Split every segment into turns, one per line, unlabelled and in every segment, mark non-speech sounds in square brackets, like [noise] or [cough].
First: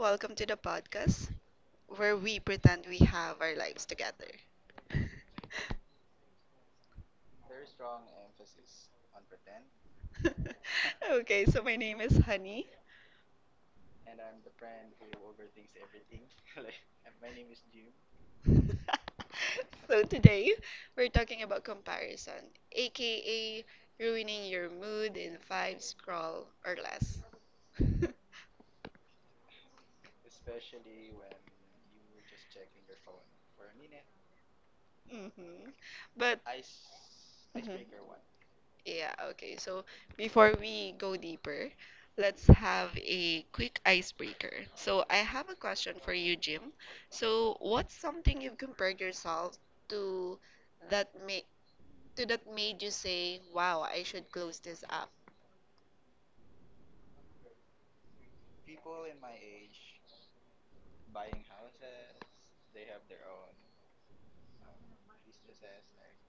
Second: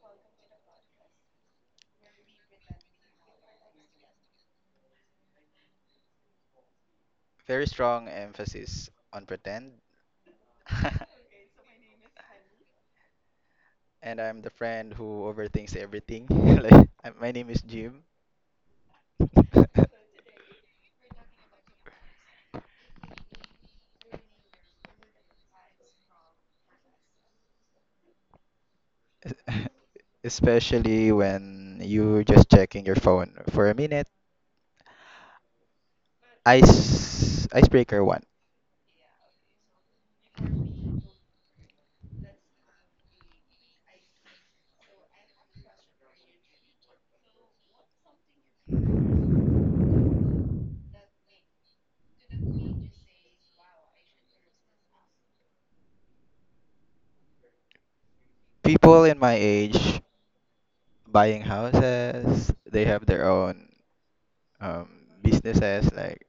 Welcome to the podcast where we pretend we have our lives together. [laughs]
Very strong emphasis on pretend. [laughs]
Okay, so my name is Honey.
And I'm the friend who overthinks everything. [laughs] Like, my name is Jim.
[laughs]
[laughs]
So today we're talking about comparison, aka ruining your mood in five scroll or less. [laughs]
Especially when you're just checking your phone for a minute.
Hmm. But
Icebreaker one.
yeah, okay. So before we go deeper, let's have a quick icebreaker. So I have a question for you, Jim. So what's something you've compared yourself to that made to that made you say, "Wow, I should close this app."
People in my age buying houses, they have their own um, businesses, like,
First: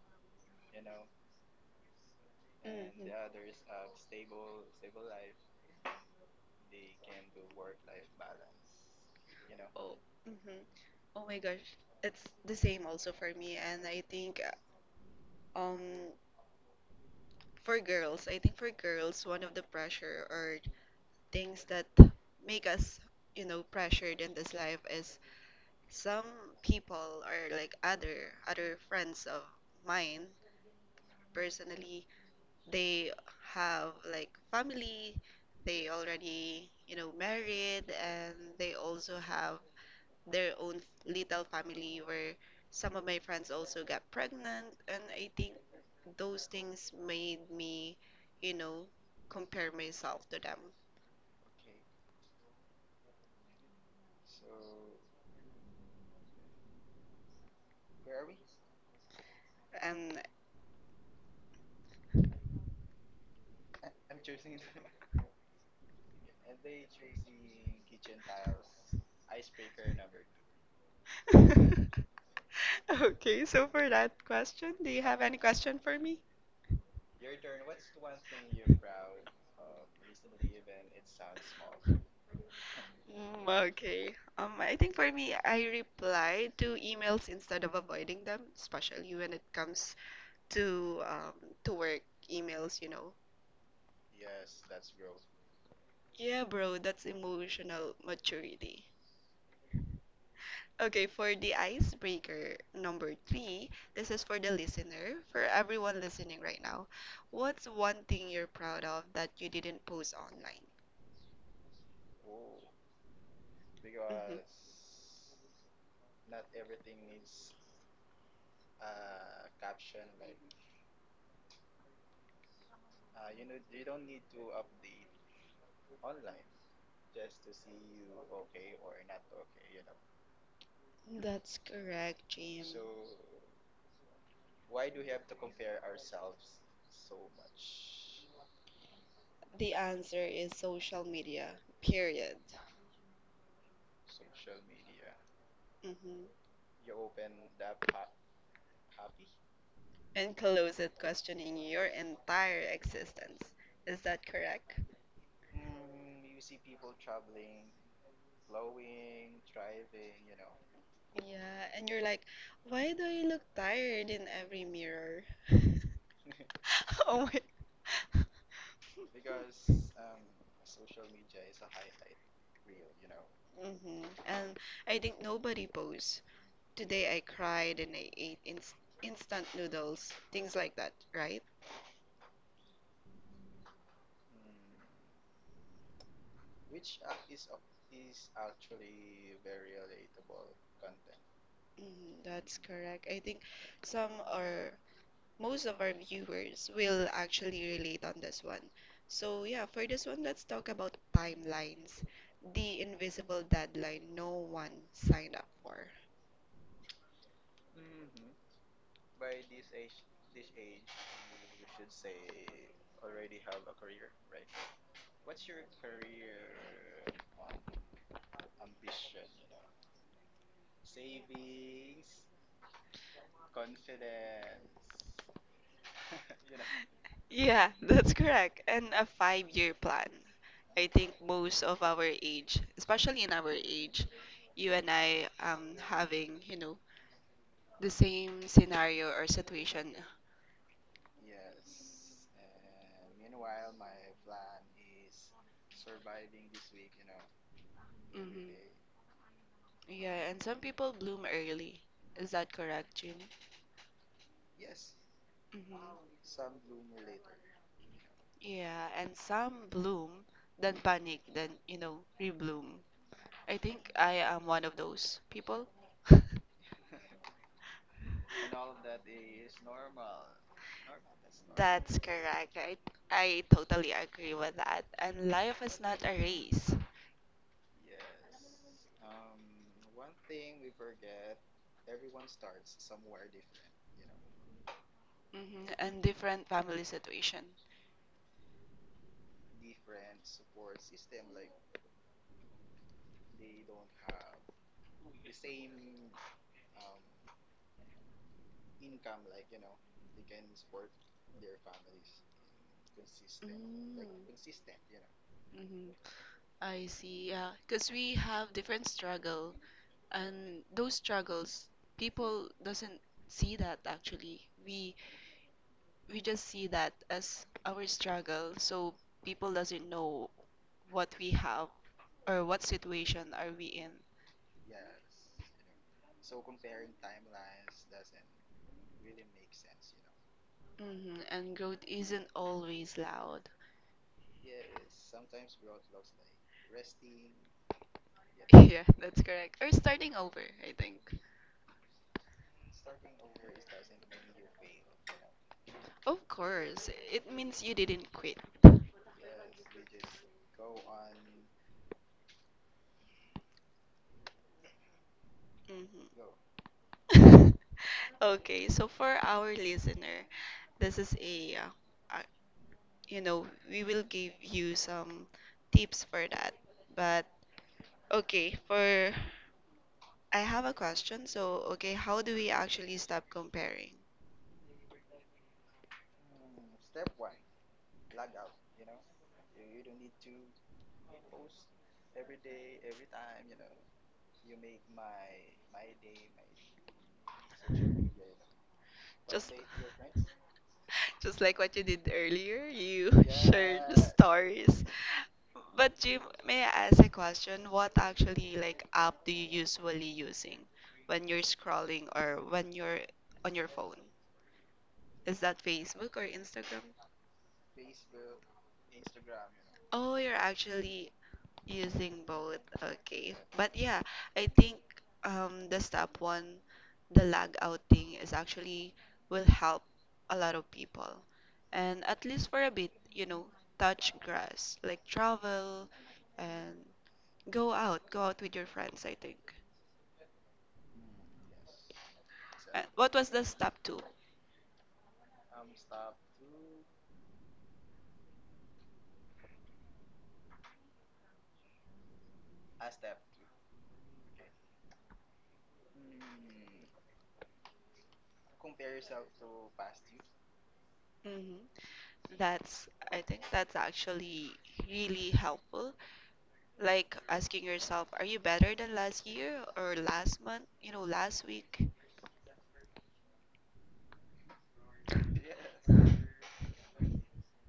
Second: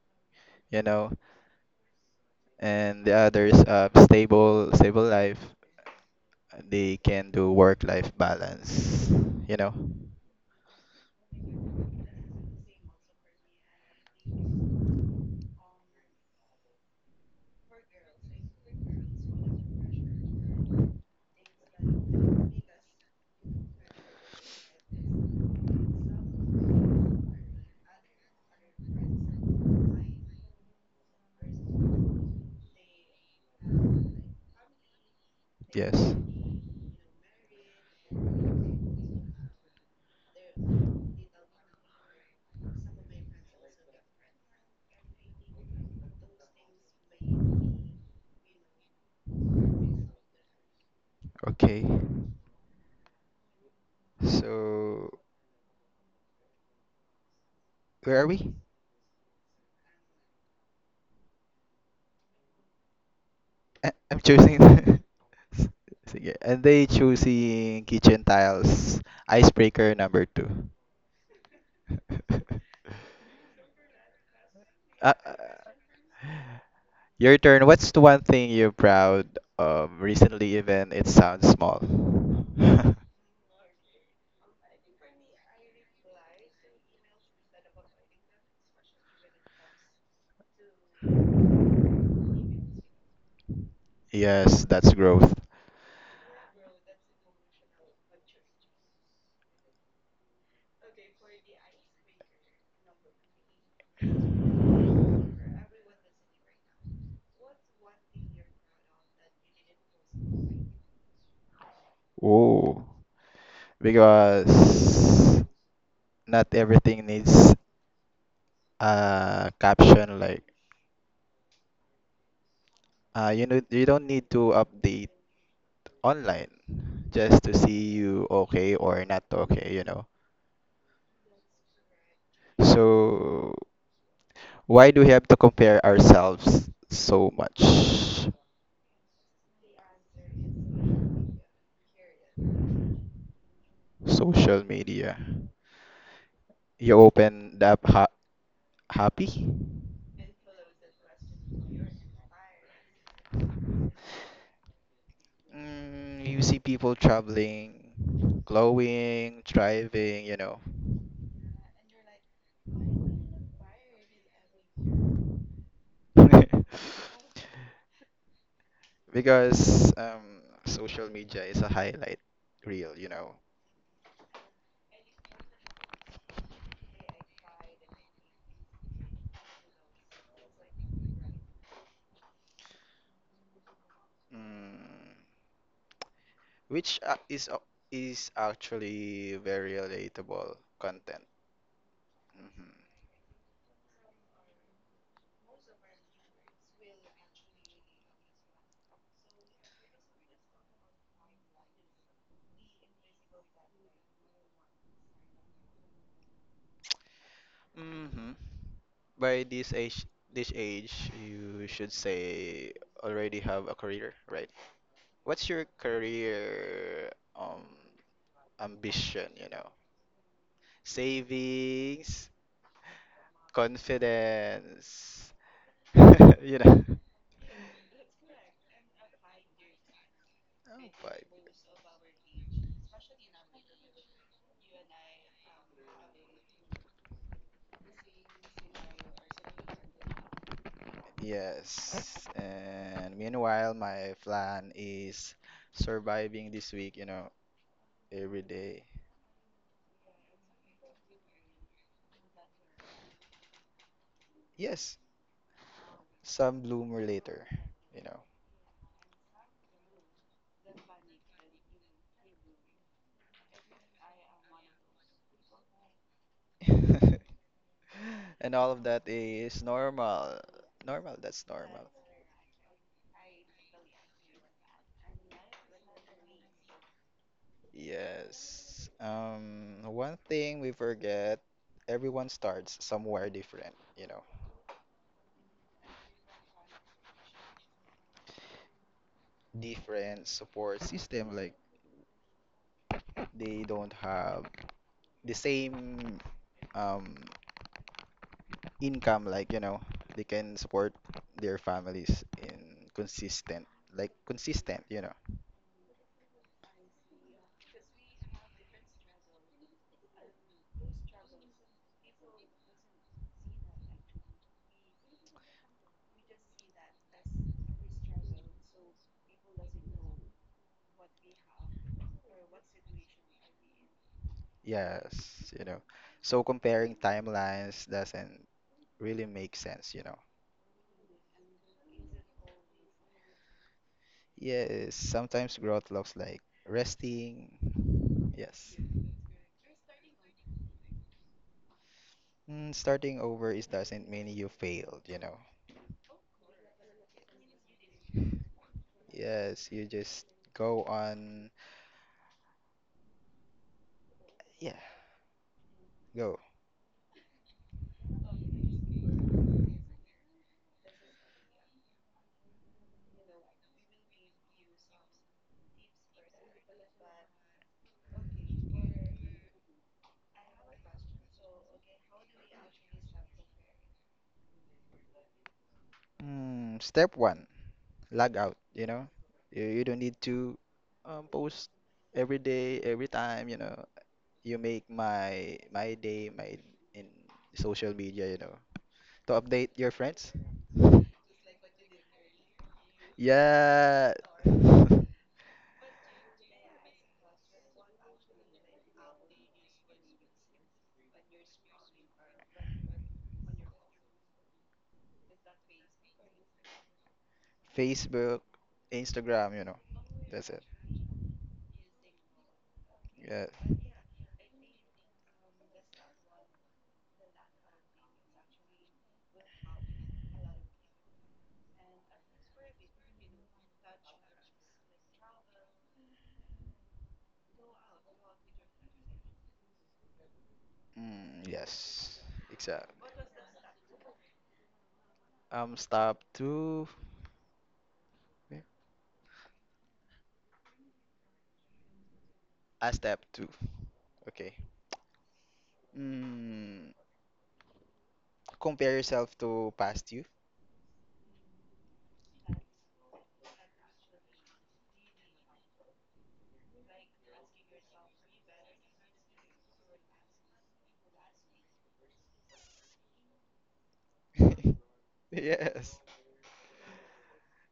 you know, and the others stable life. They can do work-life balance, you know?
Oh, mm-hmm. Oh my gosh, it's the same also for me, and I think uh, um for girls, one of the pressure or things that make us pressured in this life is some people or like other friends of mine personally they have like family they
Yes.
already married and they also have their own little family where some of my friends also got pregnant and I think those things made me you know compare myself to them
Okay. So where are we? I'm choosing. [laughs] S- Sige. And they choosing kitchen tiles. Icebreaker number two.
and
[laughs]
[laughs] Okay, so for that question, do you
Ah,
have any
ah,
question for me?
your turn. What's the one thing you're proud of recently, even it sounds small? [laughs]
Mm, okay. I think for me, I reply to emails instead of avoiding them, especially when it comes to um, to work emails.
Yes, that's growth.
Yeah, bro, that's emotional maturity. Okay, for the icebreaker number three, this is for the listener, for everyone listening right now. What's one thing you're proud of that you didn't post on?
Oh, because not everything needs a caption. Like, you don't need to update online just to see you okay or not okay.
That's correct, James.
So why do we have to compare ourselves so much?
The answer is social media, period.
Social media.
Mhm.
You open the app happy.
And close it questioning your entire existence. Is that correct?
You see people traveling, glowing, driving.
Yeah, and you're like, why do I look tired in every mirror? [laughs] Oh my.
[laughs] Because social media is a highlight reel.
Hmm. And I think nobody posts. Today I cried and I ate instant noodles, things like that, right?
mm, which is actually very relatable content.
Mm, that's correct. I think some are most of our viewers will actually relate on this one. So, yeah, for this one, let's talk about timelines, the invisible deadline no one signed up for.
Hmm. Hmm. By this age, this age, you should say already have a career, right? What's your career um ambition? Savings, confidence, [laughs] you know.
Yeah, [laughs] that's correct. And a five-year plan.
Oh,
I think
five.
most of our age, especially in our age, you and I having the same scenario or situation.
Yes. And meanwhile, my plan is surviving this week, every
Hmm.
day.
Yeah, and some people bloom early. Is that correct, June?
Yes,
Hmm.
some bloomer later, you know.
Yeah, and some bloom, then panic, then rebloom. I think I am one of those people. [laughs]
[laughs] And all of that is normal. Normal, that's normal.
That's correct. I totally agree with that. And life is not a race.
Yes. One thing we forget, everyone starts somewhere different.
Hmm. And different family situation.
Different support system, like, they don't have the same um income they can support their families in consistent, like
Mm-hmm.
consistent.
I see, yeah. Because we have different struggle, and those struggles, people doesn't see that actually. We just see that as our struggle, so people doesn't know what we have or what situation are we in.
Yes you know so comparing timelines doesn't really make sense.
Hmm. And growth isn't always loud.
Yes, sometimes growth looks like resting.
[laughs]
Yes.
Yeah, that's correct, or starting over, I think.
Starting over is doesn't mean you failed.
Of course, it means you didn't quit.
Yes, you just go on. Yeah.
Hmm.
Go.
[laughs] Okay, so for our listener, this is a uh, you know we will give you some tips for that. But okay, for I have a question. So, okay, how do we actually stop comparing?
Step one, log out, you know? You don't need to post every day, every time, you know. You make my day, my, in social media, to update your friends.
Just like what you did earlier, you [laughs] shared the
Yeah.
stories. But Jim, may I ask a question? What actually like app do you usually using when you're scrolling or when you're on your phone? Is that Facebook or Instagram?
[laughs] Facebook, Instagram.
Oh, you're
That's it.
actually using both. Okay.
Yeah.
But yeah, I think the step one, the lag out thing is actually will help a lot of people. And at least for a bit, you know, touch grass, like travel and go out with your friends, I think.
Mm, yes. Exactly.
What was the step two?
Step two. Yeah. Step two. Okay. Mm, compare yourself to past you.
Mm-hmm. I think that's actually really helpful. Like asking yourself, are you better than last year or last month? You know, last week?
[laughs] Yes.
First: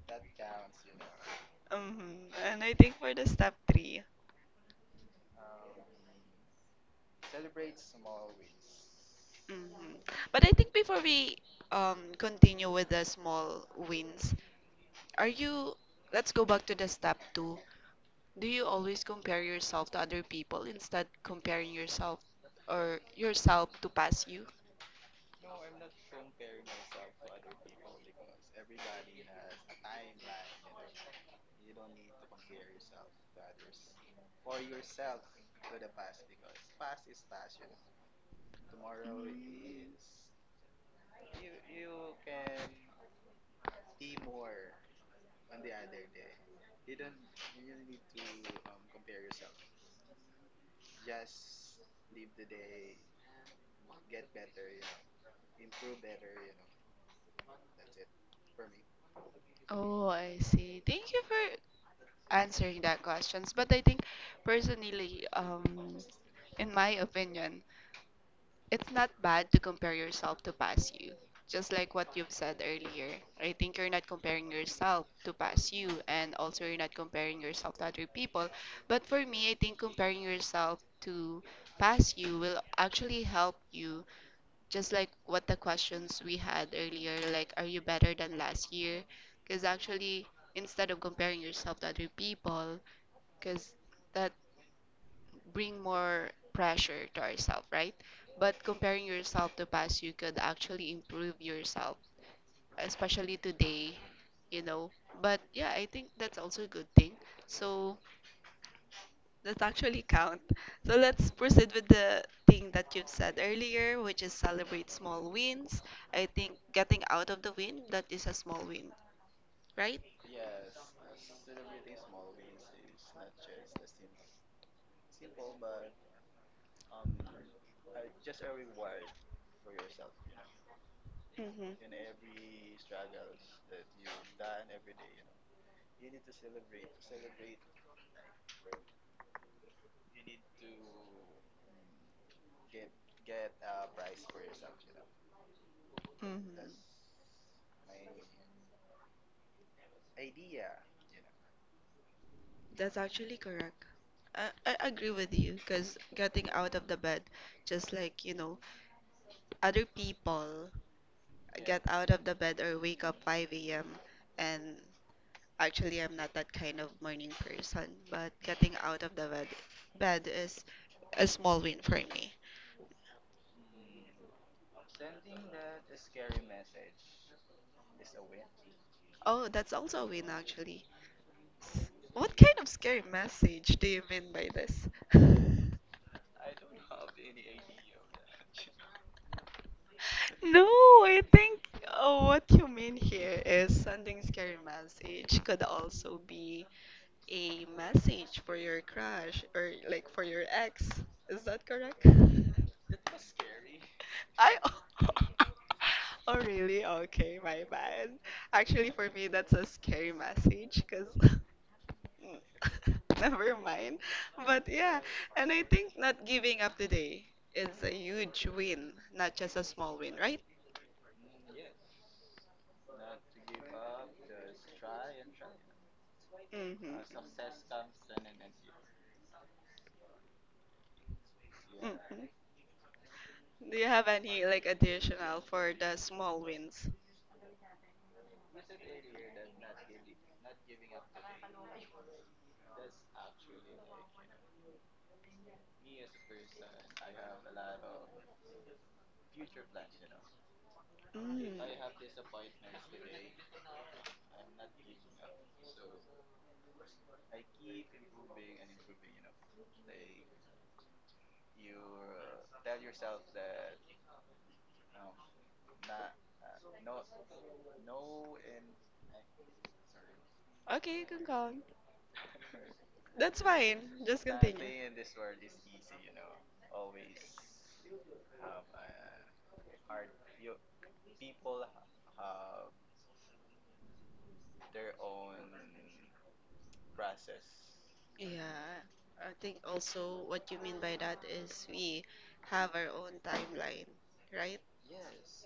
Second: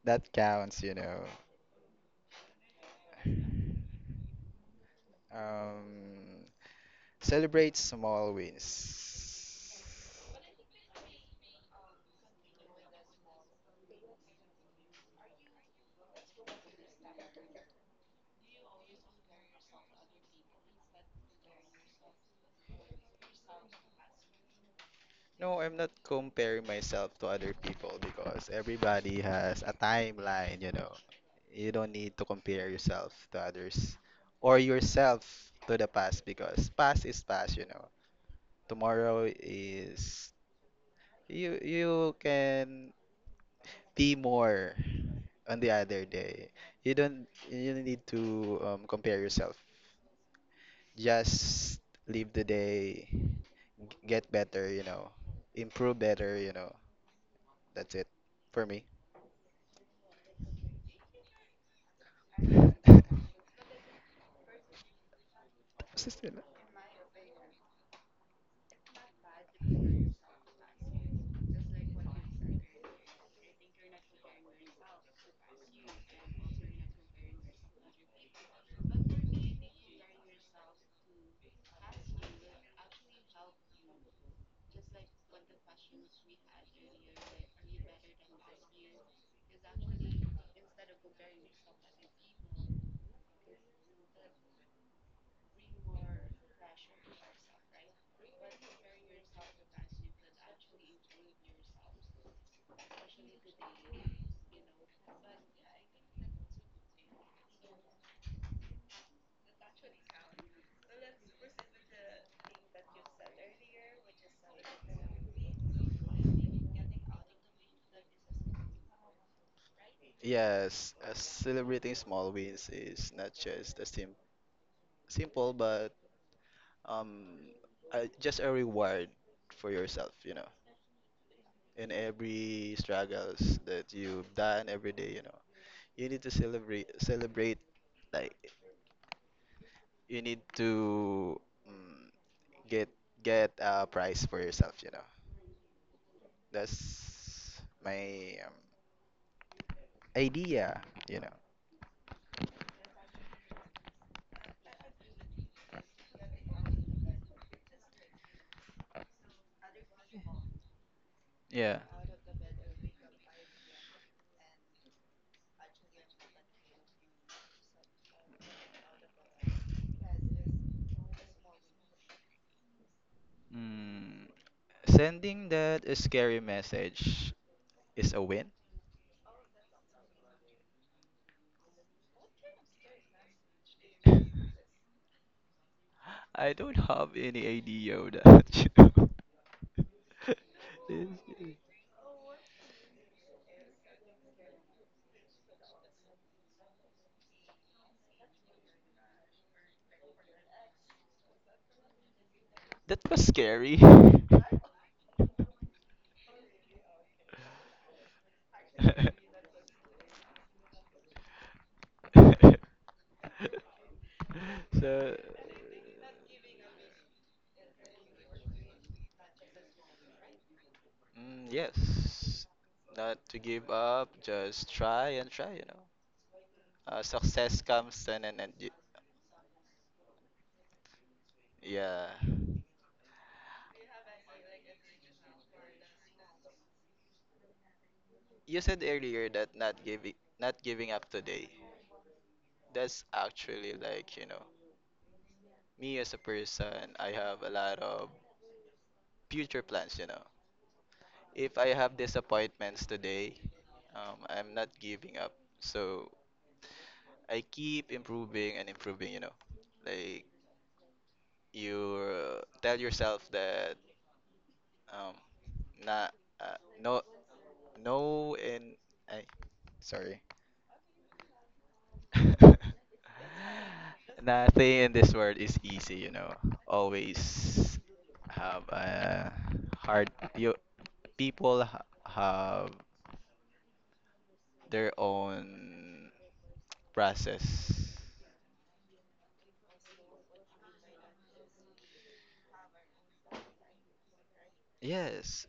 That counts.
Mhm. And I think for the step three.
Um, celebrate small wins.
Mhm. But I think before we continue with the small wins, are you let's go back to the step two. Do you always compare yourself to other people instead comparing yourself or yourself to past you?
No, I'm not comparing myself to other people because everybody has a timeline, you know. You don't need to compare yourself to others or yourself to the past because past is past. Tomorrow
Mm.
is you can be more on the other day. You don't need to compare yourself. Just live the day, get better, improve better. That's it for me.
Oh, I see. Thank you for answering
[laughs] Tapos
that questions. But I think personally,
na sila.
in my opinion, it's not bad to compare yourself to past you. Just like what you've said earlier, I think you're not comparing yourself to past you, and also you're not comparing yourself to other people. But for me, I think comparing yourself to past you will actually help you. Just like what the questions we had earlier, like, are you better than last year? Because actually, instead of comparing yourself to other people, because that bring more pressure to ourselves, right? But comparing yourself to past, you could actually improve yourself, especially today, you know. But yeah, I think that's also a good thing. So that actually count. So let's proceed with the thing that you've said earlier, which is celebrate small wins. I think getting out of the wind, that is a small win, right?
Yes, celebrating small wins is not just a simple, but um, just a reward for yourself. In
Mm-hmm.
every struggles that you've done every day, you need to celebrate like you need to mm, get get a prize for yourself.
Mm-hmm.
That's my idea, you know.
That's actually correct. I agree with you because getting out of the bed, just like other people
Yeah.
get out of the bed or wake up 5 a.m. And actually, I'm not that kind of morning person, but getting out of the bed, is a small win for me.
Mm, sending that scary message is a win.
Oh, that's also a win, actually. What kind of scary message do you
[laughs]
mean by this? [laughs]
I don't have any idea of that. [laughs] .
No, I
Is-
think what you mean here is sending scary message could also be a message for your crush or like for your ex. Is that correct?
that was scary. [laughs]
[laughs] I [laughs] Oh really? Okay, my bad. Actually, for me, that's a scary message because [laughs] never mind. But yeah,
So,
and I think not giving up today is a huge win, not just a small win, right?
mm, yes. Not to give up, just try and try.
Mm-hmm.
Success comes and
Mm,
yeah.
mm. Do you have any like additional for the small wins?
You said earlier that not giving up today. That's actually like, me as a person. I have a lot of future plans. If
Mm.
I have disappointments today, I'm not giving up. So I keep improving and improving. Like you tell yourself that. Um, not no no in I Sorry.
Okay, you can go on.
[laughs]
That's fine. Just continue.
Nothing in this world is easy. Always have a hard, you people ha have their own process.
Yeah, I think also what you mean by that is we have our own timeline, right?
Yes,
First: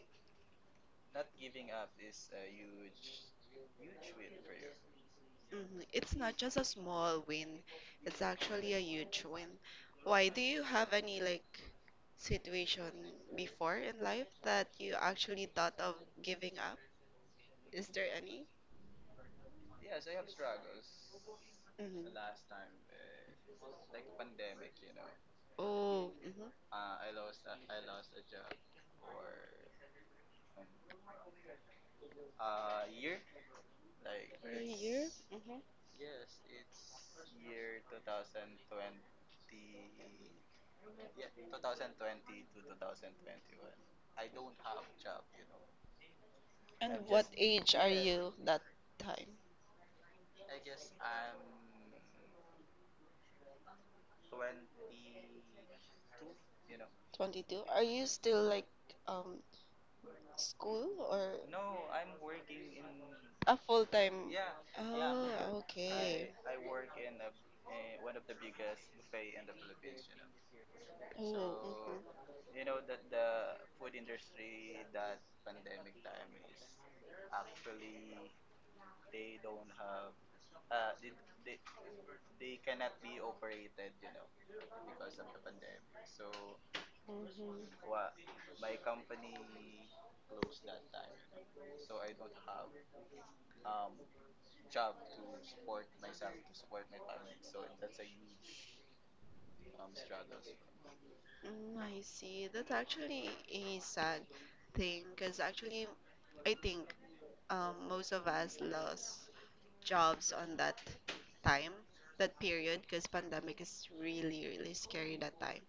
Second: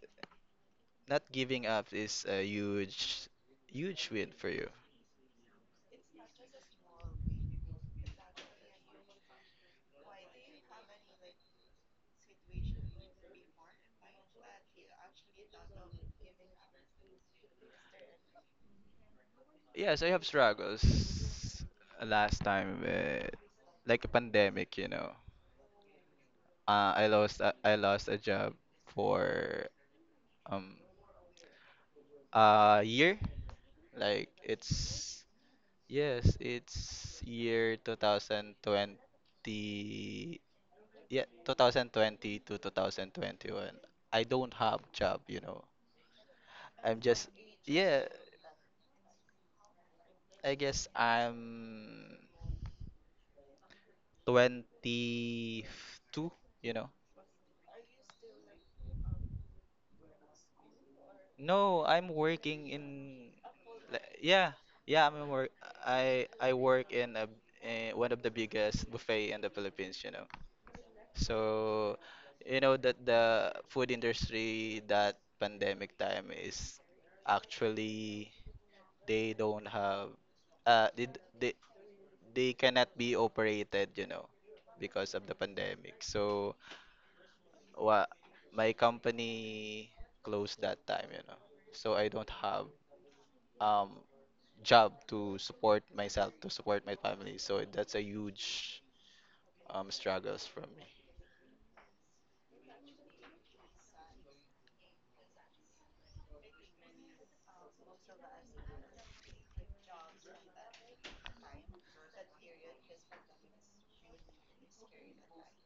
not giving up is a huge win for you.
Hmm. It's not just a small win, it's actually a huge win. Why do you have any like situation before in life that you actually thought of giving up? Is there any?
Yes, I have struggles
Mm-hmm.
last time with like a pandemic.
Oh, mm-hmm.
I lost a job for um a year. Like
Are you?
it's,
Mm-hmm. I've
yes, it's year 2020, yeah, 2020 to 2021. I don't have job.
And
I'm
I've what
just,
age are
yeah,
you that time?
I guess I'm 22, you know.
22? Are you still like um school or
No, I'm working in,
a
like,
full-time? Yeah.
yeah, yeah, I'm work
Oh, okay.
I I work in a, in one of the biggest buffet in the Philippines.
Oh. Oh,
So, you know that the food industry, that pandemic time, is actually, they don't have uh they d- they, they cannot be operated, because of the pandemic. So,
mm-hmm. Mm-hmm.
what, my company closed that time. So I don't have um job to support myself, to support my family. So that's a huge struggles for me.
Mm, I see. That's actually a sad thing because actually I think most of us lost jobs on that time, that period, because pandemic is really, really scary that time.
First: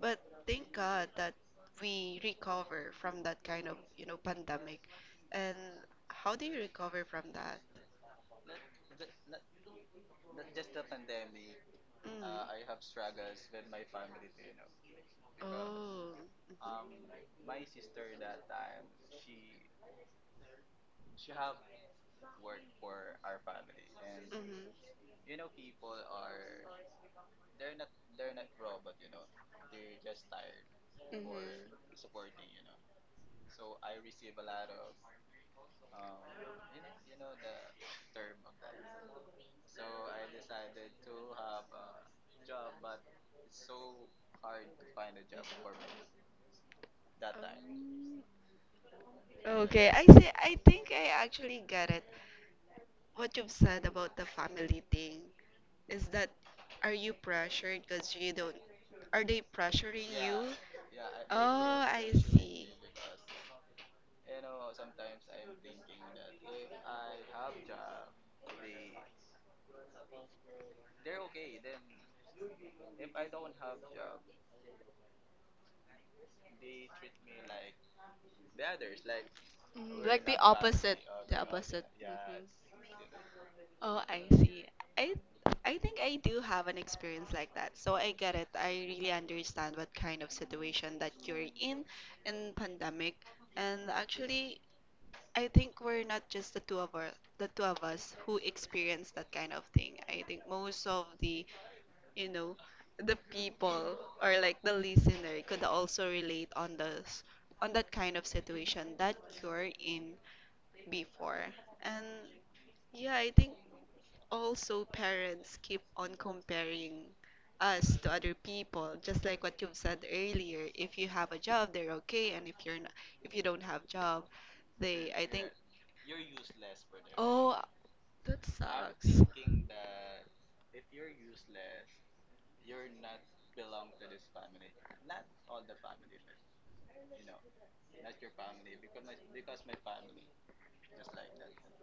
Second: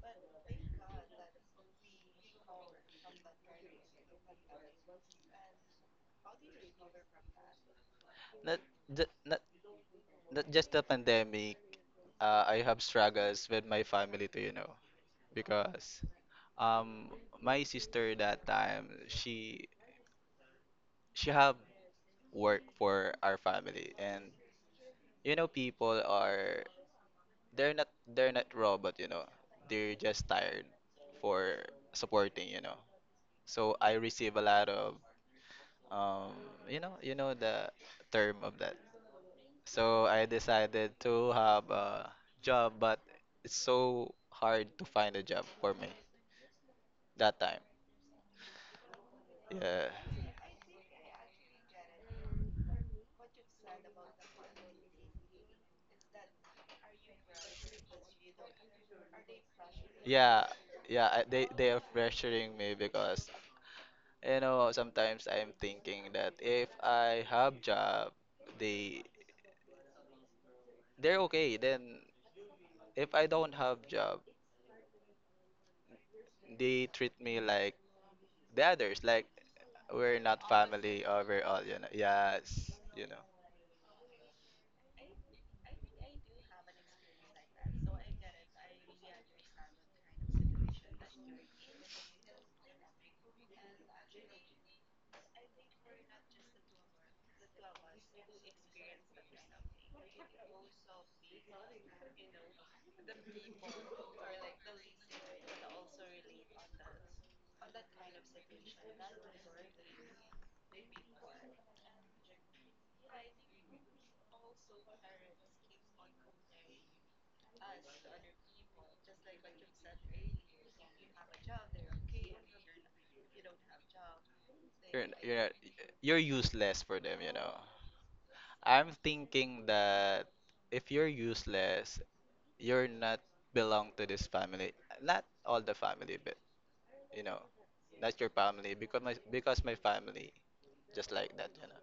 But thank God that we recover from that kind of pandemic. And how do you recover from that?
Not ju- not not just the pandemic.
Mm.
I have struggles with my family too, because
Oh.
um my sister that time, she have work for our family. And
Mm-hmm.
people are, they're not robot. They're just tired for supporting. So I receive a lot of um you know the term of that. So I decided to have a job, but it's so hard to find a job for me that time.
Mm-hmm.
Yeah,
Okay, I see. I think I actually get it. What you've said about the family thing, is that are you pressured because you don't are they pressuring you?
yeah, yeah, they
Oh,
are
I
pressuring
see.
me because sometimes I'm thinking that if I have job, they they're okay. Then if I don't have job, they treat me like the others, like we're not family overall. Yes.
Oh, I see. I I think I do have an experience like that. So I get it. I really understand what kind of situation that you're in pandemic. And actually, I think we're not just the two of us, the two of us who experience that kind of thing. I think most of you know, the people or like the listener could also relate on this on that kind of situation that you're in before. And yeah, I think also parents keep on comparing us to other people just like what you've said earlier. If you have a job they're okay, and if you don't have job they I
You're
think
not- You're useless for them.
Oh, that
I'm
sucks.
thinking that if you're useless, you're not belong to this family, not all the family, but you know not your family. Because my, family just like that.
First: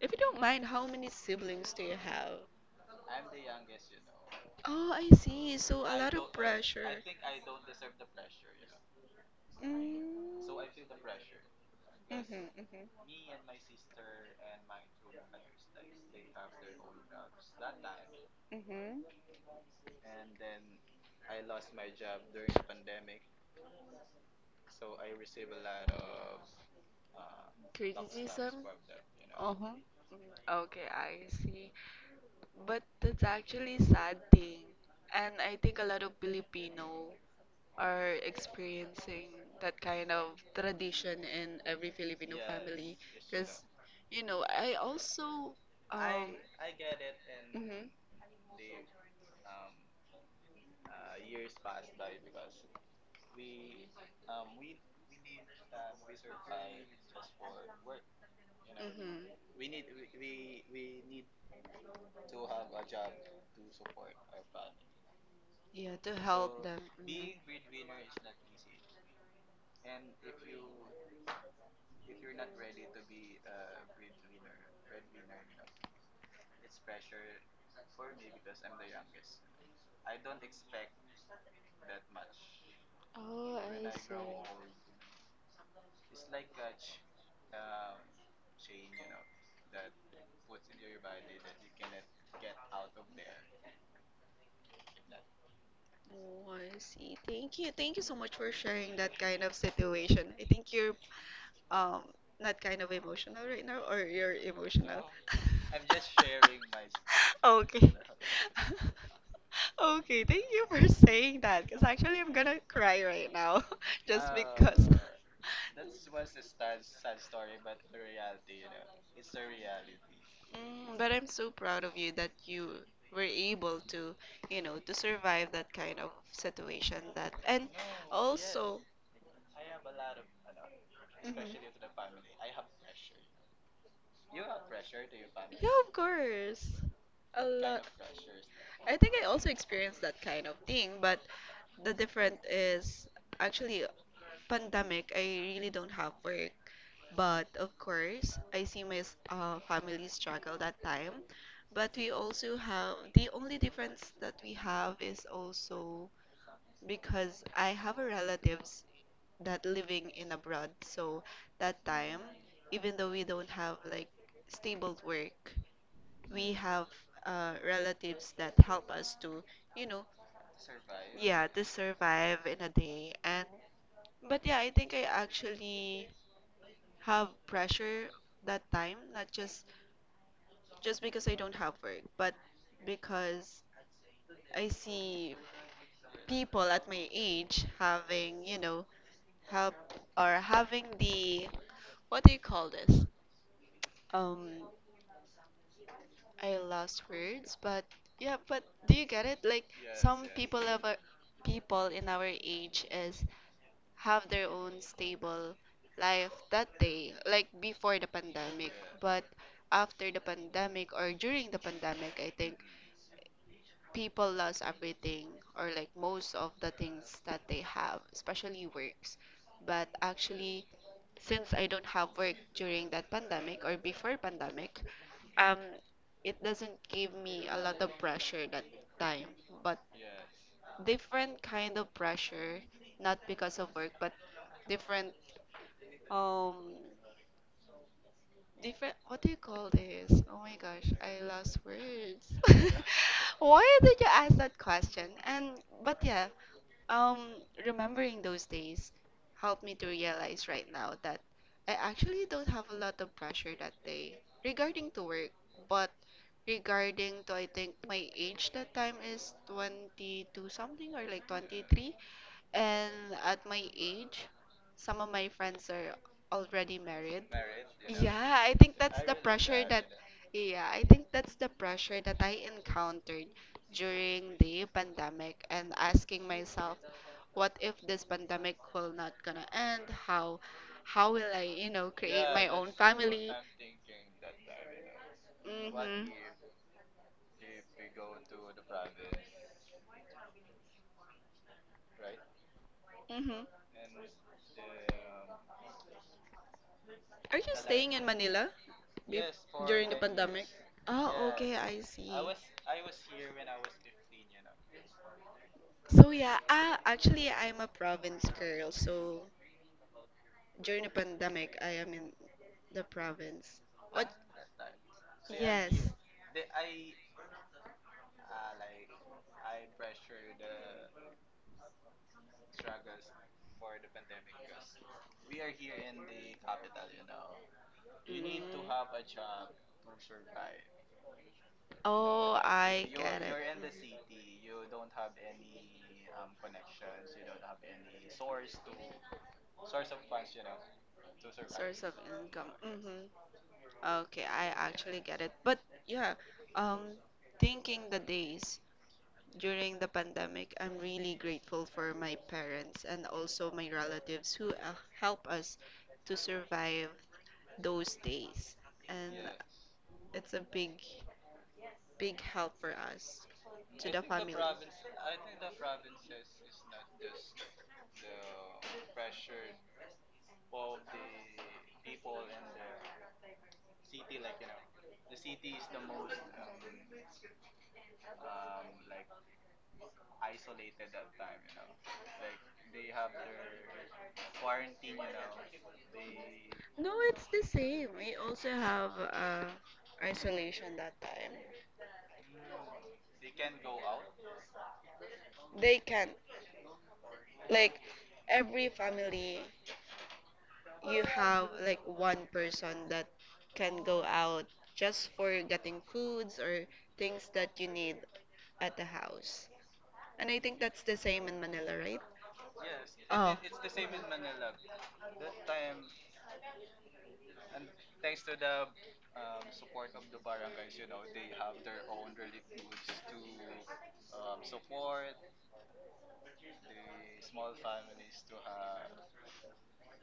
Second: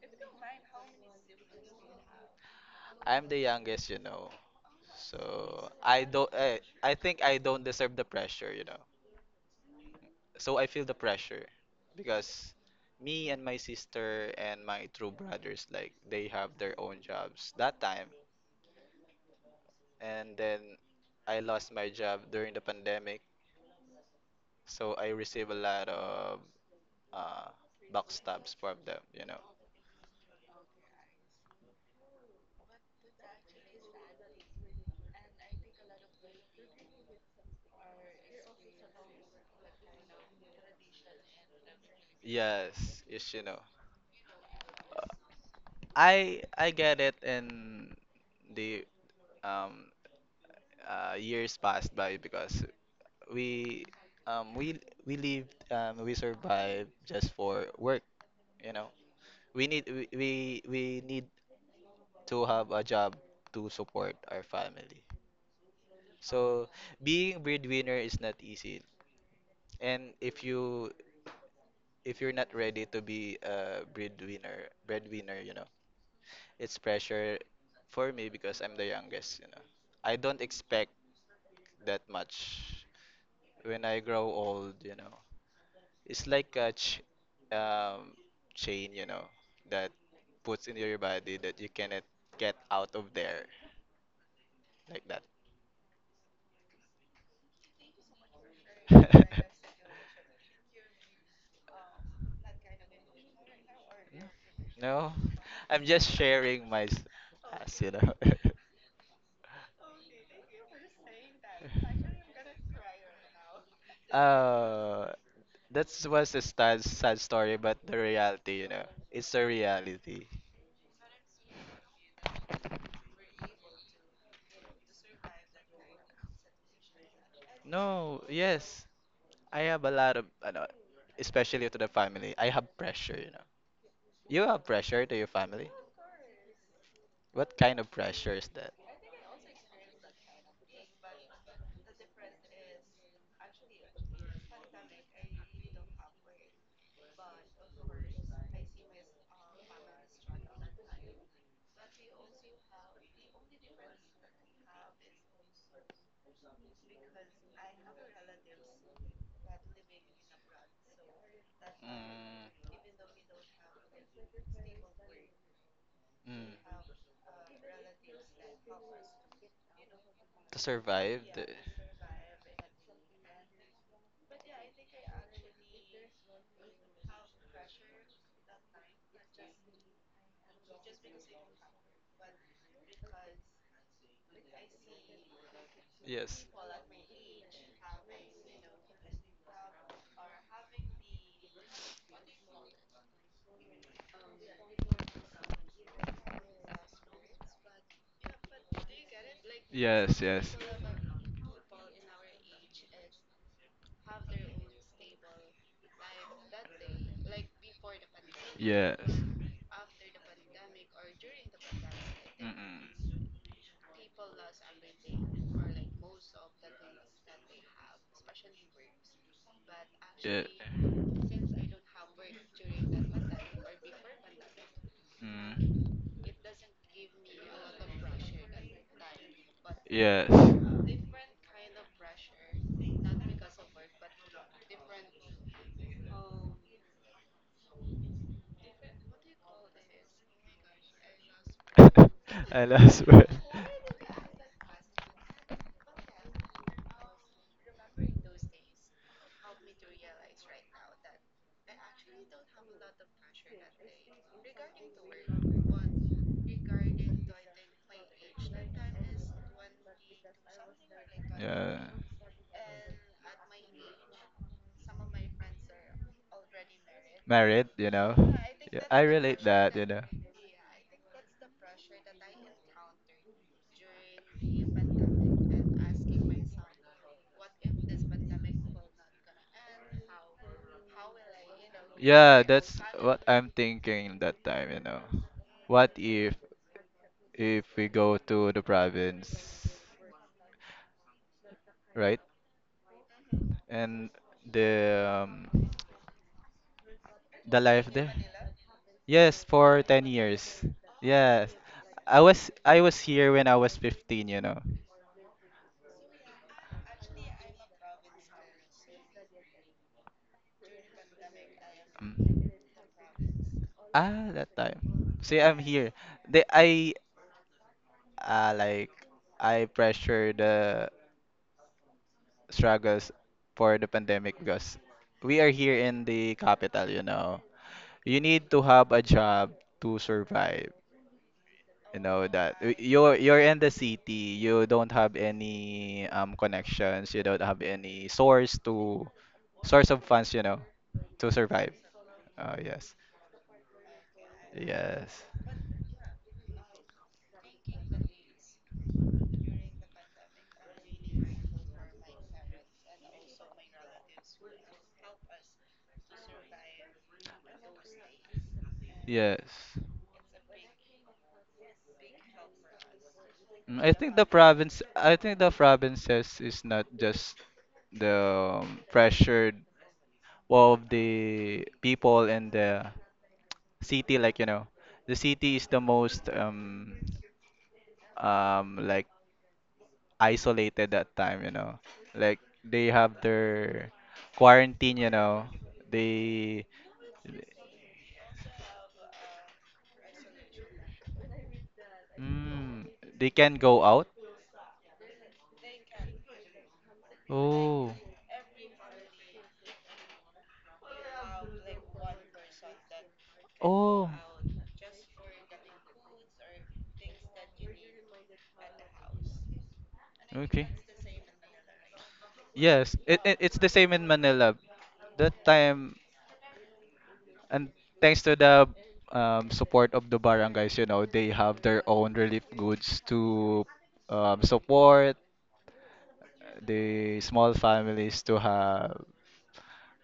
If you don't mind, how many siblings do you have?
I'm the youngest.
Oh, I see.
So
So a lot of pressure.
I think I don't deserve the pressure.
Mm.
So I feel the pressure because
Mm-hmm,
me and my sister and my true brothers, like they have their own jobs that time.
mm-hmm.
And then I lost my job during the pandemic. So I receive a lot of uh backstabs
Criticism.
from them.
Uh-huh. Mm-hmm. Okay, I see. But that's actually sad thing. And I think a lot of Filipino are experiencing that kind of tradition in every Filipino family.
Yes, yes.
Because, you know, I also, um,
I get it.
mm-hmm,
And the um years passed by, because we um we we survived just for work you know
mm-hmm,
we need we, we we need to have a job to support our family.
yeah, to help
So
them. Mhm.
being breadwinner is not easy. And if you're not ready to be a breadwinner , it's pressure for me because I'm the youngest. I don't expect that much
Oh,
when
I
I
see.
grow old. It's like a ch- um, chain , that puts in your body, that you cannot get out of there like that.
Oh, I see. Thank you. Thank you so much for sharing that
[laughs]
kind of situation. I think you're um not kind of emotional right now, or you're emotional.
No,
[laughs]
I'm just sharing as you
Okay.
know. [laughs]
[laughs] Okay, thank you for saying that because actually I'm gonna cry right now [laughs] just because.
Uh, that was a sad, sad story, but the reality, it's the reality.
Mm, but I'm so proud of you that you were able to to survive that kind of situation that and
No,
also.
yes, I have a lot of, especially to the
Mhm.
family. I have pressure, you know. You have pressure to your
Yeah,
family?
of course. A
What kind
lot.
of pressure is that?
I think I also experienced that kind of thing, but the different is actually pandemic. I really don't have work, but of course, I see my family struggle that time. But we also have the only difference that we have is also because I have a relatives that living in abroad. So that time,
Mm,
even though we don't have like stable work, we
mm.
have relatives that help us to, you know,
To survive
yeah,
the,
to survive in a day. And But yeah, I think I actually have pressure that time, not just because I don't have work, but because I see
yes,
people at my age having, help or having the what do you call this? Um, I lost words, but yeah, but do you get it? Like
yes,
some people
yes,
of our, people in our age is have their own stable life that day, like before the pandemic,
yes.
but after the pandemic or during the pandemic, I think
Mm-mm.
people lost everything or like most of the things that they have, especially works. But
Yeah.
actually, since I don't have work during that pandemic or before pandemic, um,
Mm.
it doesn't give me a lot of pressure that time, but
Yes.
different kind of pressure, not because of work, but different, um, different. What do you call this? Oh my gosh, I lost words.
[laughs] I lost word.
[laughs] Why did you ask that question? And But yeah, Um, remembering those days helped me to realize right now that I actually don't have a lot of pressure that day regarding to work, but regarding to I think my age that time is 22 something or like
[laughs] Yeah.
23. And at my age some of my friends are already married.
Married.
Yeah, I think
Yeah,
that's
I
the
relate that.
I think that's the pressure that I encountered during the pandemic and asking myself, what if this pandemic will not gonna end? How will I, you know, create
Yeah,
my own
that's what
family?
I'm thinking that time. What
Mhm.
if we go to the province, right?
Mhm.
And the um,
Are you
the life
staying in
there?
Manila
Yes, for
during the
10
pandemic?
years.
Oh,
Yes.
okay, I see.
I was here when I was 15.
So yeah, actually I'm a province girl, so during the pandemic, I am in
Mm.
the province.
That time. See, I'm
Yes.
here.
Yes.
They I like I pressure the struggles for the pandemic because we are here in the capital, you know. You need to have a job to survive. You know
Oh,
that,
I
you're
get it.
you're in the city,
Mhm.
you don't have any connections, you don't have any source of funds, to survive.
Source of income.
Oh, yes.
Mm-hmm. Okay, I actually
Yes.
get it. But yeah, um, thinking the days during the pandemic, I'm really grateful for my parents and also my relatives who help us to survive those days. And
Yes.
it's a big, big help for us.
I think the province I think the provinces is not just the pressure of the people in the city, like the city is the most like isolated that time. Like they have their quarantine. They
No, it's the same. We also have isolation that time.
mm, they can not go out.
They can Like
Oh.
every family you have like one person that can go
Oh.
out just for getting foods or things that you need at the house. And I think
Okay.
that's the same in Manila, right?
Yes, it, it
Oh.
it's the same in Manila. That time. And thanks to the support of the barangays, they have their own relief goods to support the small families to have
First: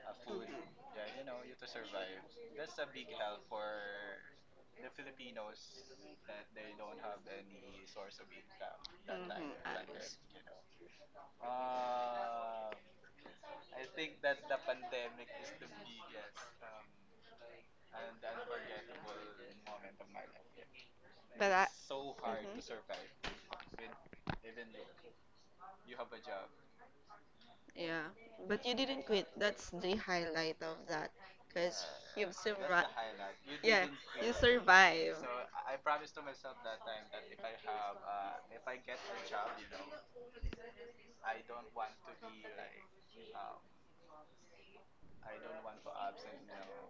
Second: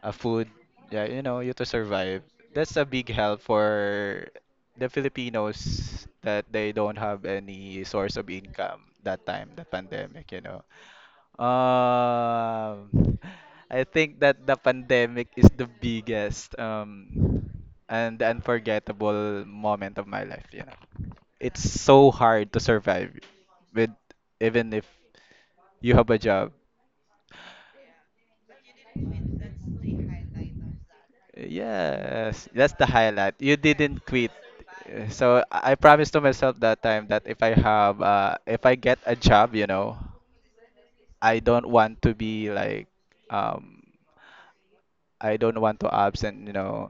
a food, yeah, you to survive. That's a big help for the Filipinos that they don't have any source of income that time,
Mm-hmm,
the
Alice.
pandemic. Um, [laughs] I think that the pandemic is the biggest and unforgettable moment of my life.
But
It's
I,
so hard to survive with, even if you have a job.
Yeah, but you didn't quit. That's the highlight of that, because you
Yes, that's the
survived.
highlight. You
Yeah,
didn't quit.
you survive.
So I promised to myself that time that if I get a job, I don't want to be like um I don't want to absent,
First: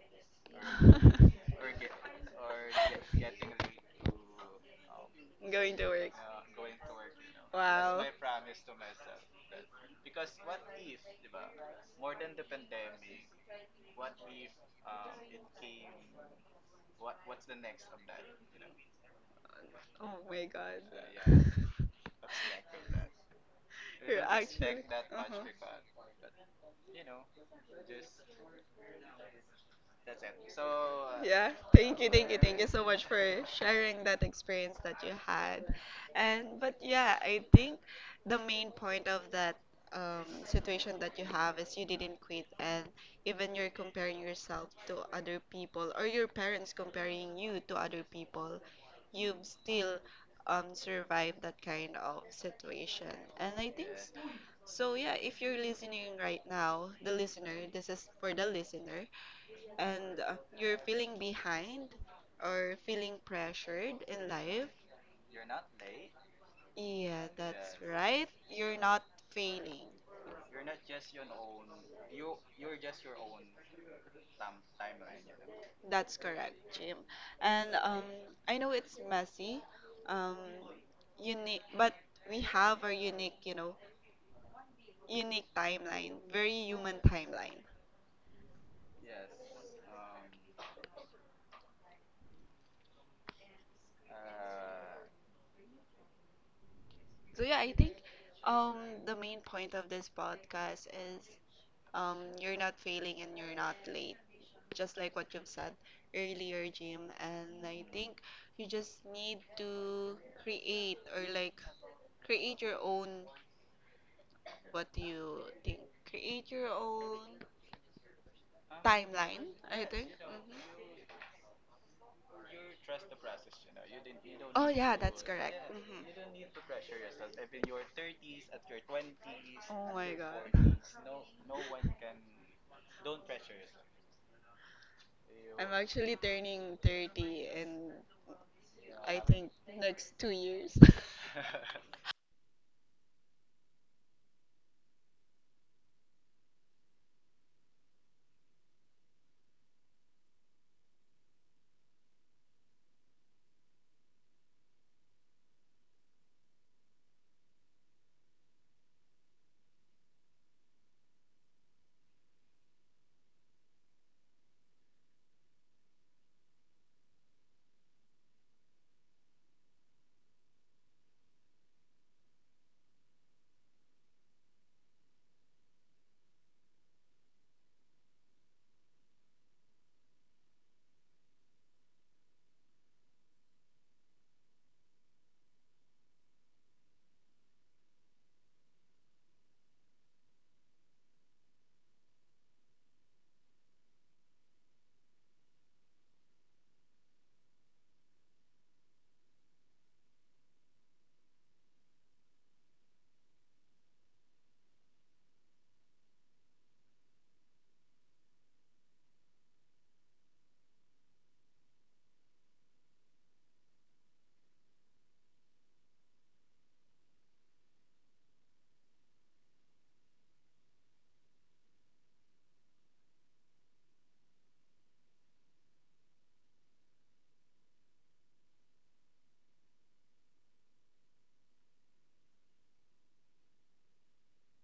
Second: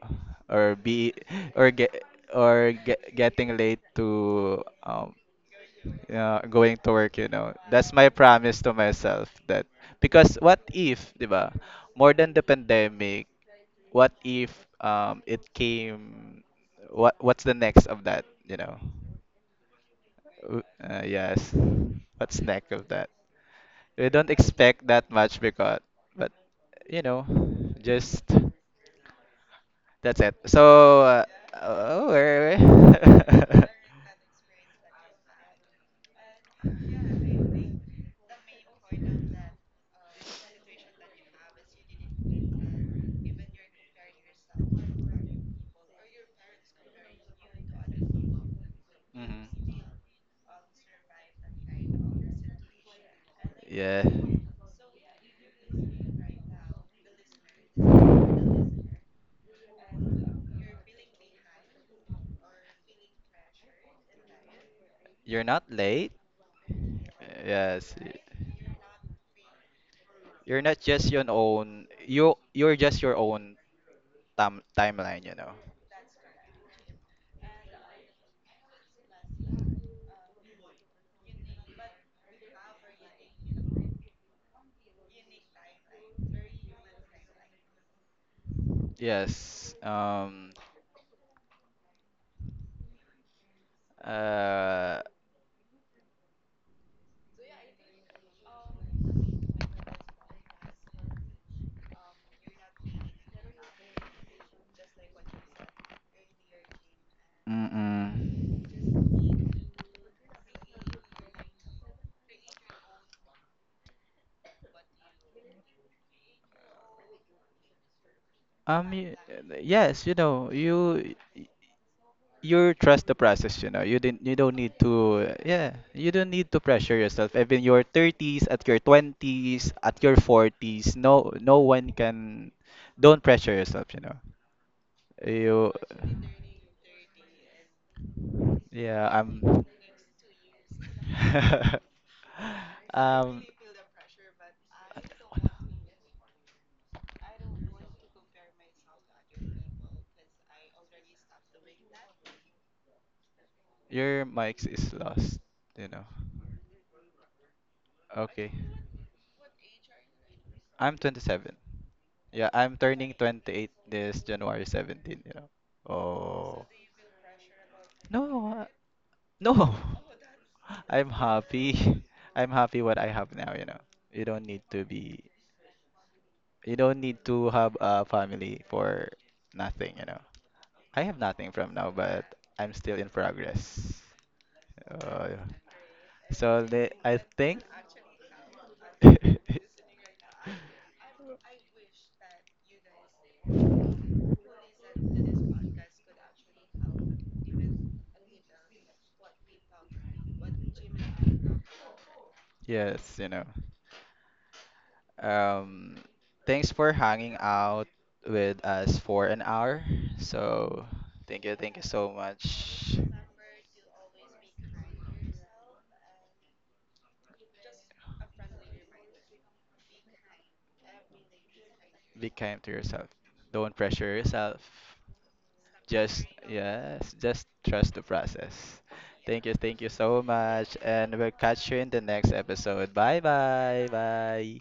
or be
[laughs]
or get or get, getting late to
Going to work.
going to work. That's
Wow.
my promise to myself, that because, what if, 'di ba? More than the pandemic, what if it came? What's the next of that?
Oh my God.
Yes,
[laughs]
what's next of that? We
You're
don't
actually.
expect that much, because but you know just, that's it, so
Yeah. Thank
oh,
you. Thank you.
[laughs]
Sharing that experience that you had. And But yeah, I think the main point of that situation that you have is you didn't quit, and even you're comparing yourself to other people, or your parents comparing you to other people, you've
Mhm.
still survived that kind of situation. And I think
Yeah,
so. Yeah, if you're listening right now, the listener, this is for the listener and you're feeling behind or feeling pressured in life,
you're not late.
yeah, that's
Yes.
right. You're not failing.
You're not just your own, you're just your own timeline.
That's correct, Jim. And I know it's messy, um, unique, but we have our unique, you know, unique timeline, very human timeline.
Yes. Uh
So yeah, I think um, the main point of this podcast is you're not failing and you're not late, just like what you've said earlier, Jim. And I
mm-mm.
You just to create or like create your own what you think? Create your own
Um y-
timeline, I think.
yes,
Hmm.
you trust the process, you know. You didn't you don't
Oh
need
yeah, that's
to
correct.
yeah, you
Hmm.
don't need to pressure yourself. Even your 30s, at your 20s,
Oh,
at your 40s, no one can don't pressure yourself, you know.
I'm
You.
actually turning 30 and
Yeah,
I
I'm. [laughs]
think next 2 years. [laughs]
Your mics is lost, you know. Okay, I'm 27. Yeah, I'm turning 28 this January 17. Oh. No, no. [laughs] I'm happy. [laughs] I'm happy what I have now, you know. You don't need to be, you don't need to have a family for nothing. You I have nothing from now, but I'm still in progress. Uh, so they, I think, [laughs] yes. Um, thanks for hanging out with us for an hour. So thank you so much. Be kind to yourself. Don't pressure yourself. Just, yes, just trust the process. Thank you so much, and we'll catch you in the next episode. Bye, bye, bye.